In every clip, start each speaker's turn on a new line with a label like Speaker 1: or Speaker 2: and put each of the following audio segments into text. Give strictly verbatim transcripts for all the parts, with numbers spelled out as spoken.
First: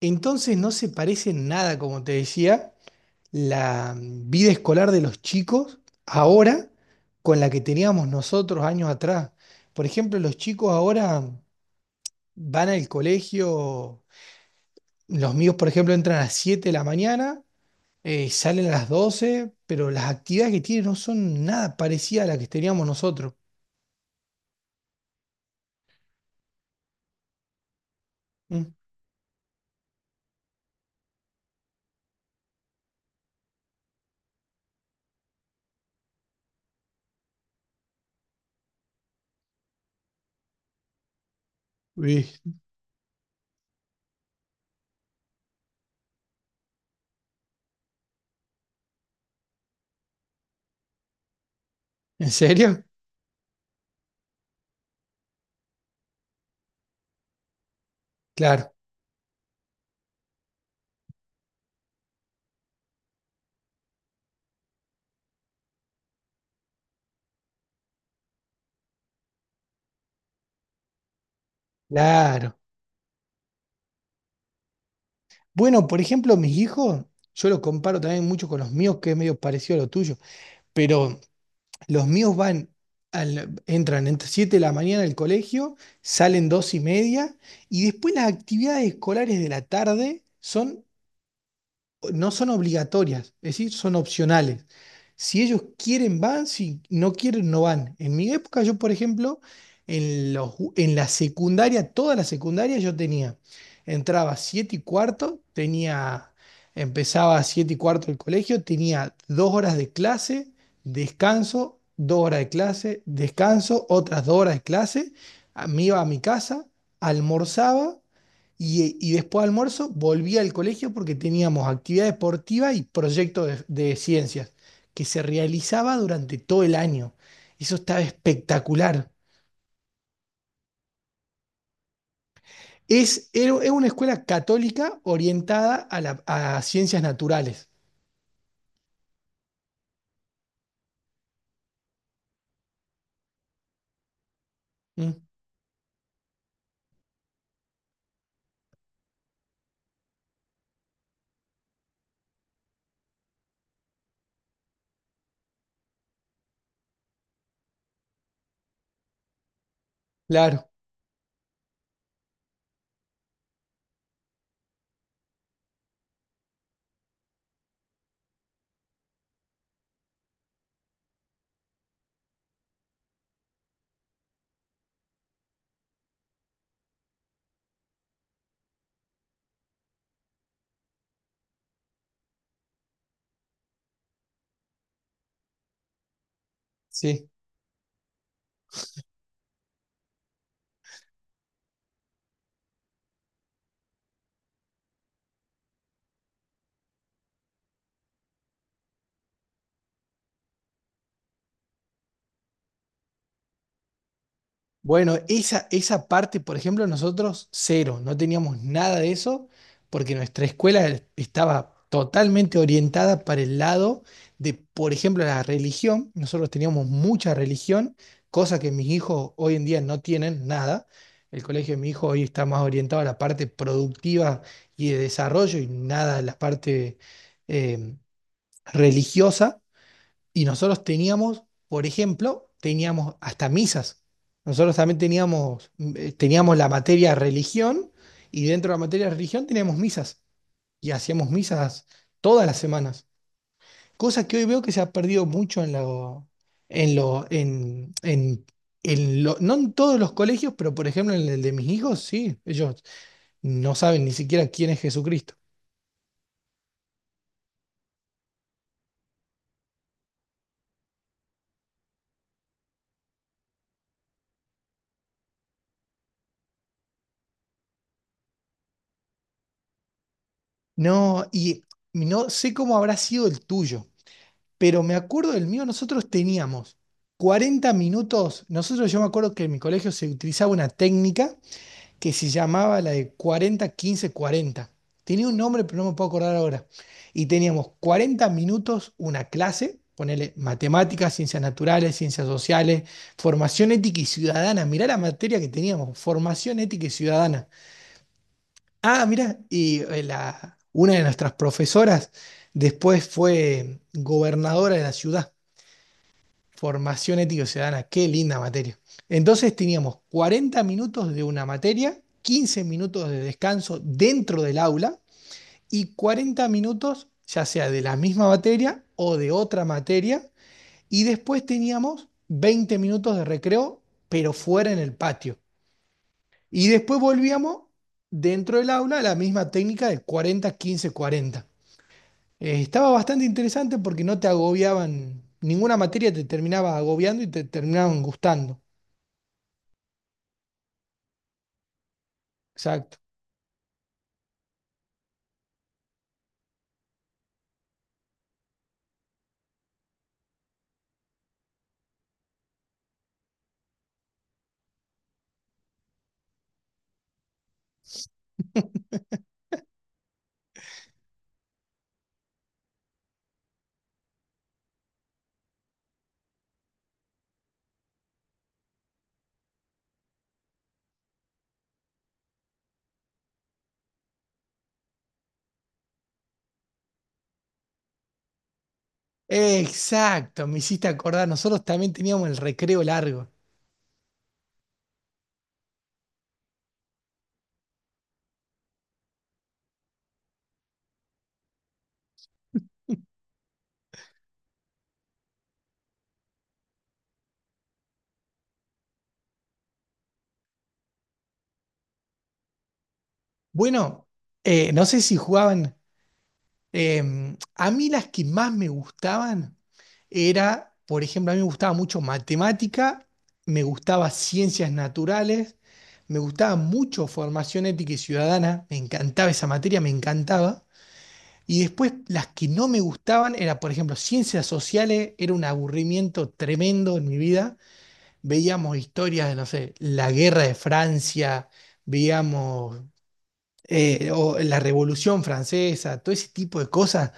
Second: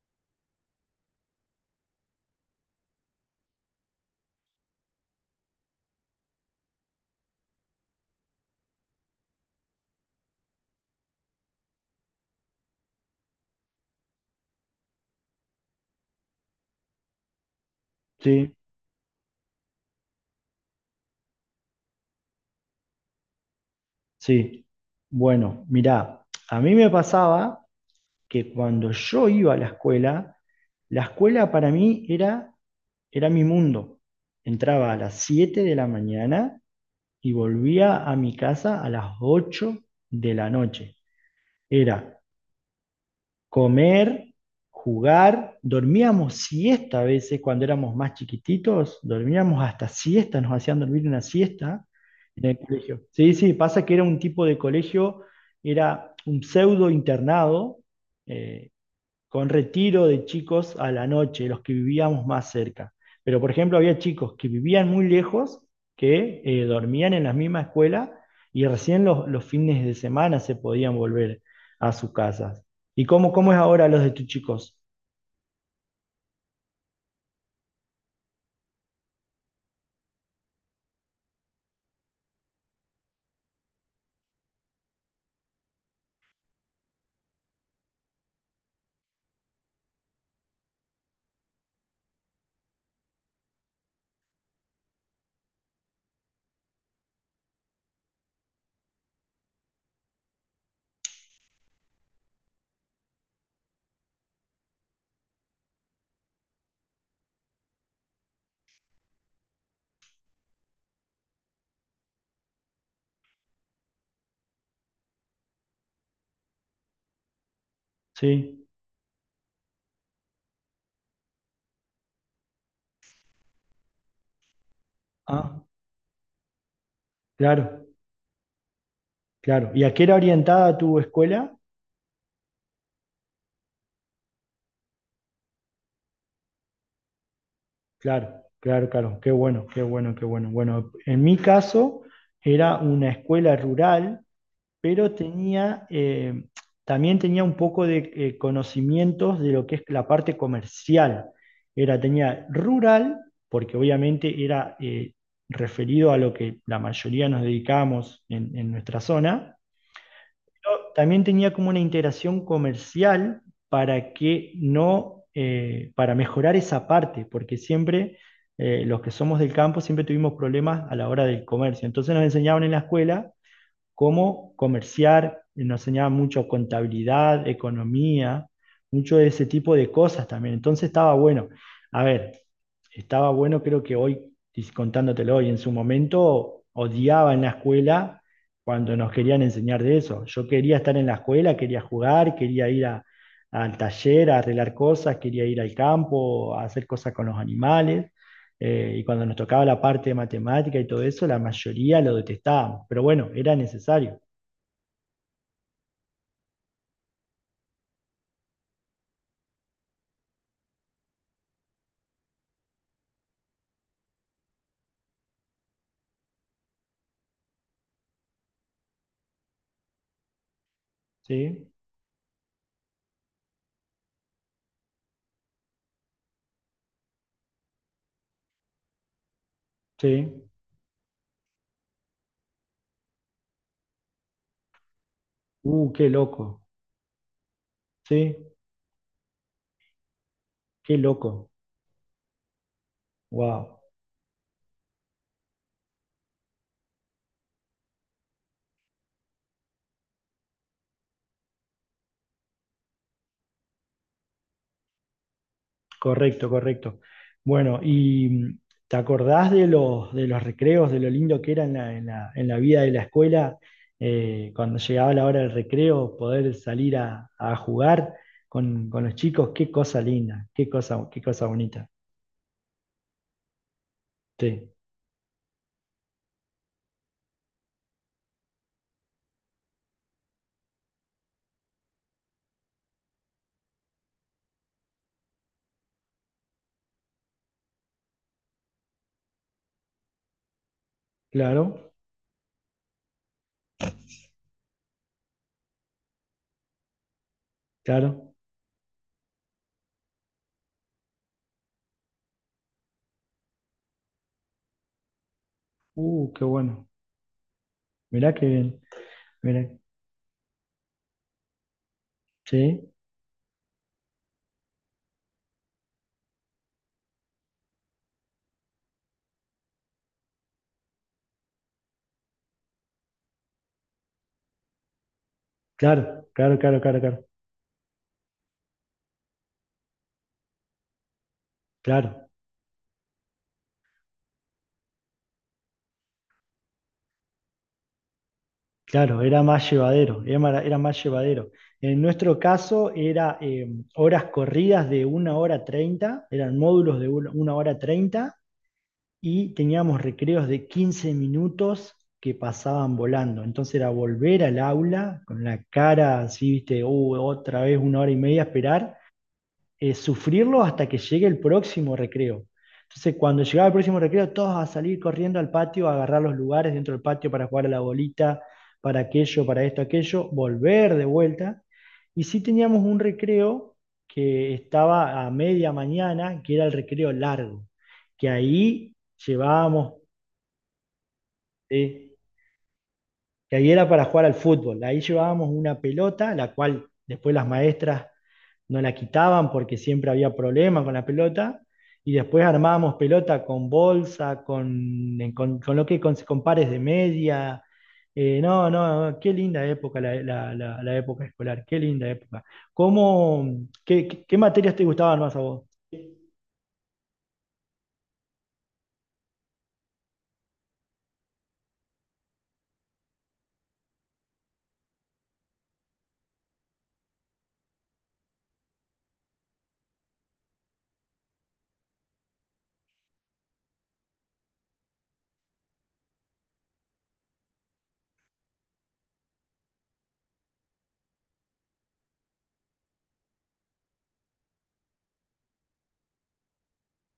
Speaker 1: Entonces no se parece en nada, como te decía, la mm, vida escolar de los chicos ahora con la que teníamos nosotros años atrás. Por ejemplo, los chicos ahora van al colegio, los míos, por ejemplo, entran a las siete de la mañana, eh,
Speaker 2: Sí,
Speaker 1: salen a las doce, pero las actividades que tienen no son nada parecidas a las que teníamos nosotros.
Speaker 2: sí. Bueno, mirá, a mí me pasaba que
Speaker 1: Mm.
Speaker 2: cuando yo iba a la escuela, la escuela para mí era, era mi mundo. Entraba a las siete de la mañana y volvía a mi casa a las ocho de la noche. Era
Speaker 1: Uy.
Speaker 2: comer, jugar, dormíamos siesta a veces cuando éramos más chiquititos, dormíamos hasta siesta, nos hacían dormir una siesta
Speaker 1: ¿En
Speaker 2: en el
Speaker 1: serio?
Speaker 2: colegio. Sí, sí, pasa que era un tipo de colegio, era un pseudo internado, eh,
Speaker 1: Claro,
Speaker 2: con retiro de chicos a la noche, los que vivíamos más cerca. Pero, por ejemplo, había chicos que vivían muy lejos, que eh, dormían en la misma escuela y recién los, los fines de semana se podían volver a sus
Speaker 1: claro.
Speaker 2: casas. ¿Y cómo, cómo es ahora los de tus chicos?
Speaker 1: Bueno, por ejemplo, mis hijos, yo lo comparo también mucho con los míos, que es medio parecido a lo tuyo. Pero los míos van, al- entran entre siete de la mañana al colegio, salen dos y media, y después las actividades escolares de la tarde son no son obligatorias, es decir, son opcionales. Si ellos quieren, van, si no quieren, no van. En mi época, yo, por ejemplo, en, los, ju- en la secundaria, toda la secundaria, yo tenía, entraba siete y cuarto, tenía, empezaba a siete y cuarto el colegio, tenía dos horas de clase, descanso, dos horas de clase, descanso, otras dos horas de clase, a- me iba a mi casa, almorzaba
Speaker 2: Sí.
Speaker 1: y, y después de almuerzo volví al colegio porque teníamos actividad deportiva y proyecto de, de ciencias que se
Speaker 2: Ah,
Speaker 1: realizaba durante todo el año. Eso
Speaker 2: claro,
Speaker 1: estaba espectacular.
Speaker 2: claro. ¿Y a qué era orientada tu escuela?
Speaker 1: Es, era- es una escuela católica orientada a, la- a ciencias naturales.
Speaker 2: Claro, claro, claro. Qué bueno, qué bueno, qué bueno. Bueno, en mi caso era una escuela rural pero
Speaker 1: Mm.
Speaker 2: tenía, eh, también tenía un poco de eh, conocimientos de lo que es la parte comercial. Era, tenía rural, porque obviamente era eh, referido a lo que la mayoría nos dedicamos en, en nuestra zona,
Speaker 1: Claro,
Speaker 2: pero también tenía como una integración comercial para que no, eh, para mejorar esa parte, porque siempre eh, los que somos del campo siempre tuvimos problemas a la hora del comercio. Entonces nos enseñaban en la escuela cómo comerciar, nos enseñaba mucho contabilidad, economía, mucho de ese tipo de cosas también. Entonces estaba bueno. A ver, estaba bueno, creo que hoy, y contándotelo hoy, en su momento
Speaker 1: sí.
Speaker 2: odiaba en la escuela cuando nos querían enseñar de eso. Yo quería estar en la escuela, quería jugar, quería ir a- al taller a arreglar cosas, quería ir al campo, a hacer cosas con los animales. Eh, y cuando nos tocaba la parte de matemática y todo eso, la mayoría lo detestábamos. Pero bueno, era necesario.
Speaker 1: Bueno, esa, esa parte, por ejemplo, nosotros cero, no teníamos nada de eso, porque nuestra escuela estaba totalmente orientada para el lado de, por ejemplo, la religión. Nosotros teníamos mucha religión, cosa que mis hijos hoy en día no tienen nada. El
Speaker 2: Sí,
Speaker 1: colegio de mi hijo hoy está más orientado a la parte productiva y de desarrollo y nada a la parte eh, religiosa.
Speaker 2: sí.
Speaker 1: Y nosotros teníamos, por ejemplo, teníamos hasta misas. Nosotros también teníamos,
Speaker 2: Uh, qué
Speaker 1: eh, teníamos
Speaker 2: loco.
Speaker 1: la materia religión
Speaker 2: Sí,
Speaker 1: y dentro de la materia religión teníamos misas. Y
Speaker 2: qué
Speaker 1: hacíamos
Speaker 2: loco.
Speaker 1: misas todas las semanas.
Speaker 2: Wow.
Speaker 1: Cosa que hoy veo que se ha perdido mucho en lo, en lo, en, en, en lo- no en todos los colegios, pero por ejemplo en el de mis hijos, sí, ellos no saben ni siquiera quién es Jesucristo.
Speaker 2: Correcto, correcto. Bueno, y mm, ¿te acordás de los, de los recreos, de lo lindo que era en la, en la- en la vida de la escuela? Eh, cuando llegaba la hora del recreo, poder salir a, a jugar con, con los chicos, qué cosa linda, qué cosa, qué
Speaker 1: No,
Speaker 2: cosa
Speaker 1: y
Speaker 2: bonita.
Speaker 1: no sé cómo habrá sido el tuyo.
Speaker 2: Sí,
Speaker 1: Pero me acuerdo del mío, nosotros teníamos cuarenta minutos. Nosotros, yo me acuerdo que en mi colegio se utilizaba una técnica que se llamaba la de cuarenta quince-cuarenta. Tenía un nombre, pero no me puedo acordar ahora. Y teníamos cuarenta minutos una clase, ponele matemáticas, ciencias
Speaker 2: claro,
Speaker 1: naturales, ciencias sociales, formación ética y ciudadana. Mirá la materia que teníamos, formación ética y ciudadana.
Speaker 2: claro.
Speaker 1: Ah, mirá, y eh, la, una de nuestras profesoras después fue gobernadora de la ciudad.
Speaker 2: Uh, qué bueno.
Speaker 1: Formación ética ciudadana, qué
Speaker 2: Mirá
Speaker 1: linda
Speaker 2: qué
Speaker 1: materia.
Speaker 2: bien.
Speaker 1: Entonces
Speaker 2: Mirá.
Speaker 1: teníamos cuarenta minutos de una materia, quince
Speaker 2: Sí,
Speaker 1: minutos de descanso dentro del aula y cuarenta minutos ya sea de la misma materia o de otra materia y después teníamos veinte minutos de recreo pero fuera en el patio.
Speaker 2: claro, claro,
Speaker 1: Y
Speaker 2: claro, claro,
Speaker 1: después
Speaker 2: claro.
Speaker 1: volvíamos dentro del aula a la misma técnica de cuarenta quince cuarenta.
Speaker 2: Claro,
Speaker 1: Eh, estaba bastante interesante porque no te agobiaban, ninguna materia te terminaba agobiando y te terminaban gustando.
Speaker 2: claro, era más llevadero, era, mara- era más llevadero. En nuestro caso
Speaker 1: Exacto.
Speaker 2: era eh, horas corridas de una hora treinta. Eran módulos de una una hora treinta y teníamos recreos de quince minutos que pasaban volando. Entonces era volver al aula con la cara así, viste, uh, otra vez una hora y media a esperar eh, sufrirlo hasta que llegue el próximo recreo. Entonces, cuando llegaba el próximo recreo, todos a salir corriendo al patio, a agarrar los lugares dentro del patio para jugar a la bolita, para aquello, para esto, aquello, volver de vuelta. Y sí teníamos un recreo que estaba a media mañana, que era el recreo largo, que ahí llevábamos,
Speaker 1: Exacto, me hiciste acordar, nosotros también
Speaker 2: eh,
Speaker 1: teníamos el recreo largo.
Speaker 2: que ahí era para jugar al fútbol, ahí llevábamos una pelota, la cual después las maestras no la quitaban porque siempre había problemas con la pelota. Y después armábamos pelota con bolsa, con, en- con, con lo que con, con pares de media. Eh, no, no, qué linda época la, la- la- la época escolar, qué linda época. ¿Cómo, qué,
Speaker 1: Bueno,
Speaker 2: qué- qué
Speaker 1: eh,
Speaker 2: materias te
Speaker 1: no sé si
Speaker 2: gustaban más a vos?
Speaker 1: jugaban, em, a mí las que más me gustaban era, por ejemplo, a mí me gustaba mucho matemática, me gustaba ciencias naturales, me gustaba mucho formación ética y ciudadana, me encantaba esa materia, me encantaba. Y después las que no me gustaban era, por ejemplo, ciencias sociales, era un aburrimiento tremendo en mi vida. Veíamos historias de, no sé, la guerra de Francia, veíamos eh, o la Revolución Francesa, todo ese tipo de cosas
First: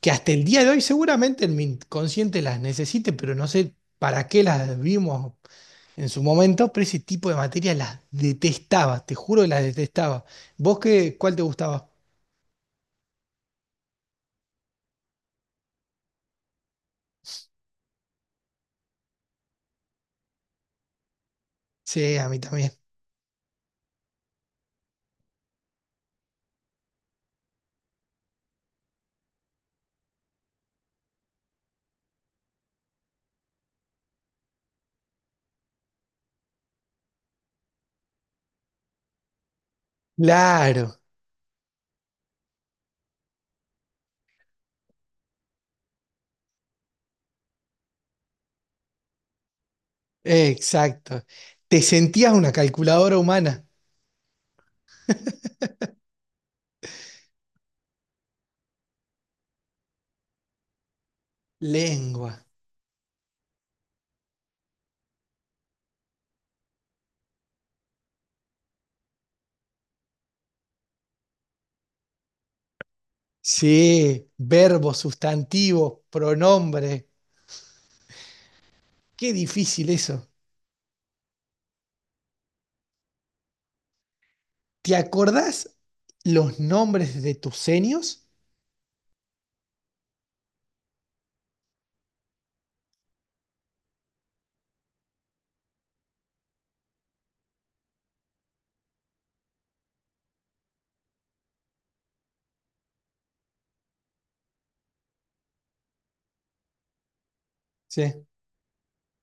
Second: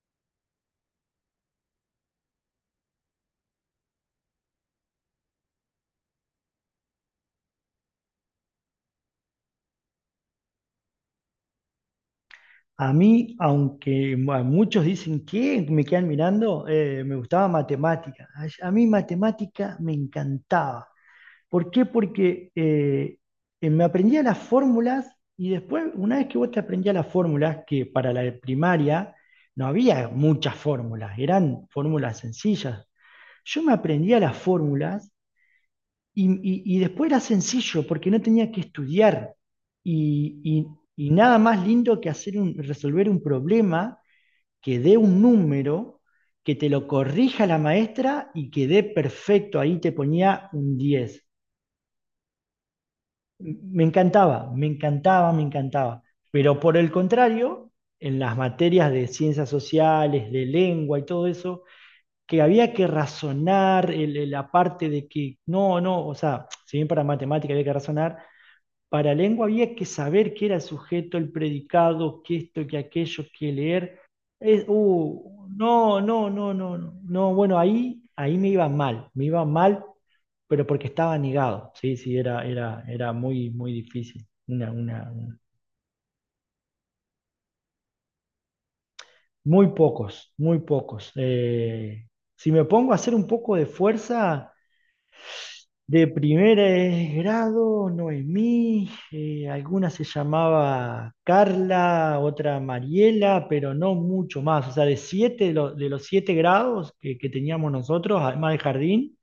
Speaker 1: que hasta el día de hoy seguramente en mi inconsciente las necesite, pero no sé para qué las vimos en su momento, pero ese tipo de materias las detestaba, te juro que las detestaba. ¿Vos qué, cuál te gustaba?
Speaker 2: A mí, aunque a muchos dicen que me quedan mirando, eh, me gustaba matemática. A a mí matemática me encantaba. ¿Por qué?
Speaker 1: Sí, a mí
Speaker 2: Porque
Speaker 1: también.
Speaker 2: eh, eh, me aprendía las fórmulas y después, una vez que vos te aprendías las fórmulas, que para la de primaria no había muchas fórmulas, eran fórmulas sencillas. Yo me aprendía las fórmulas y, y- y después era sencillo porque no tenía que estudiar y, y-
Speaker 1: Claro.
Speaker 2: y nada más lindo que hacer un, resolver un problema que dé un número, que te lo corrija la maestra y que dé perfecto, ahí te ponía un
Speaker 1: Exacto.
Speaker 2: diez.
Speaker 1: Te sentías una calculadora humana.
Speaker 2: Me encantaba, me encantaba, me encantaba. Pero por el contrario, en las materias de ciencias sociales, de lengua y todo eso,
Speaker 1: Lengua.
Speaker 2: que había que razonar el- el- la parte de que, no, no, o sea, si bien para matemática había que razonar, para lengua había que saber qué era el sujeto, el predicado, qué esto, qué aquello, qué leer.
Speaker 1: Sí,
Speaker 2: Es,
Speaker 1: verbos,
Speaker 2: uh, no,
Speaker 1: sustantivos,
Speaker 2: no, no, no, no,
Speaker 1: pronombre.
Speaker 2: no, bueno, ahí, ahí me iba mal, me
Speaker 1: Qué
Speaker 2: iba mal
Speaker 1: difícil eso.
Speaker 2: pero porque estaba negado, sí, sí, era, era, era muy, muy difícil. Una,
Speaker 1: ¿Te
Speaker 2: una, un-
Speaker 1: acordás los nombres de tus senios?
Speaker 2: muy pocos, muy pocos. Eh, si me pongo a hacer un poco de fuerza, de primer eh, grado, Noemí, eh, alguna se llamaba Carla, otra Mariela, pero no mucho más. O sea, de siete, de, lo- de los siete grados que, que teníamos nosotros,
Speaker 1: Sí.
Speaker 2: además del jardín,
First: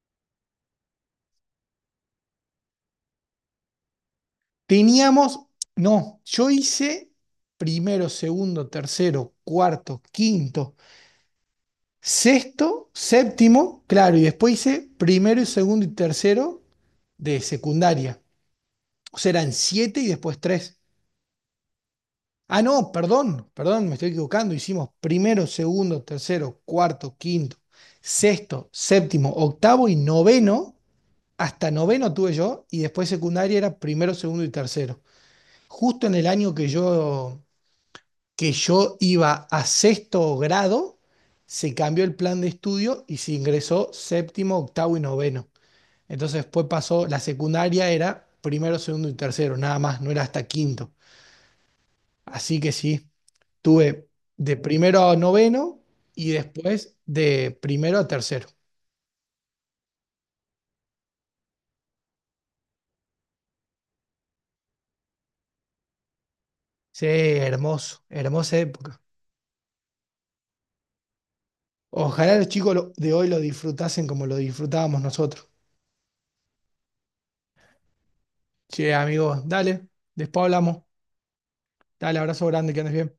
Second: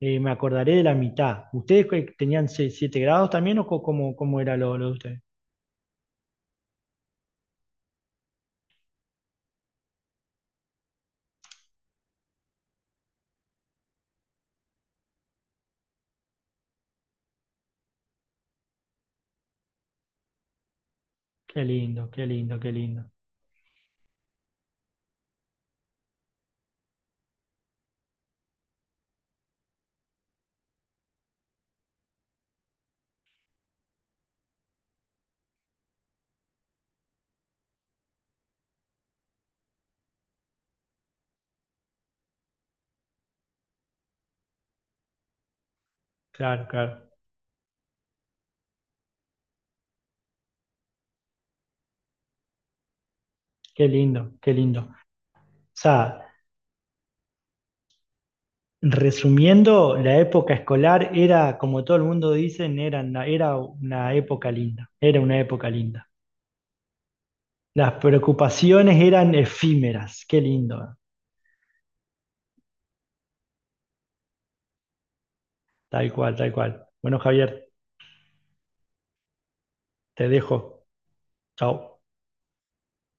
Speaker 2: eh, me acordaré de la mitad. ¿Ustedes que tenían se- siete grados también o co- cómo, cómo era lo, lo de ustedes?
Speaker 1: Teníamos, no, yo hice primero, segundo, tercero, cuarto, quinto, sexto, séptimo, claro, y después hice primero, y segundo y tercero de secundaria. O sea, eran siete y después tres.
Speaker 2: Qué lindo, qué lindo,
Speaker 1: Ah,
Speaker 2: qué
Speaker 1: no,
Speaker 2: lindo.
Speaker 1: perdón, perdón, me estoy equivocando. Hicimos primero, segundo, tercero, cuarto, quinto, sexto, séptimo, octavo y noveno. Hasta noveno tuve yo y después secundaria era primero, segundo y tercero. Justo en el año que yo, que yo iba a sexto grado, se cambió el plan de estudio y se ingresó séptimo, octavo y noveno. Entonces después
Speaker 2: Claro,
Speaker 1: pasó,
Speaker 2: claro.
Speaker 1: la secundaria era primero, segundo y tercero, nada más, no era hasta quinto. Así que sí.
Speaker 2: Qué
Speaker 1: Tuve
Speaker 2: lindo, qué
Speaker 1: de
Speaker 2: lindo.
Speaker 1: primero a
Speaker 2: O
Speaker 1: noveno
Speaker 2: sea,
Speaker 1: y después de primero a tercero.
Speaker 2: resumiendo, la época escolar era, como todo el mundo dice, era, una- era una época linda. Era una época linda.
Speaker 1: Sí,
Speaker 2: Las
Speaker 1: hermoso, hermosa
Speaker 2: preocupaciones
Speaker 1: época.
Speaker 2: eran efímeras. Qué lindo.
Speaker 1: Ojalá los chicos lo- de hoy lo disfrutasen como lo disfrutábamos nosotros.
Speaker 2: Tal cual, tal cual. Bueno, Javier,
Speaker 1: Che, amigos, dale,
Speaker 2: te
Speaker 1: después hablamos.
Speaker 2: dejo. Chao.
Speaker 1: Dale, abrazo grande, que andes bien.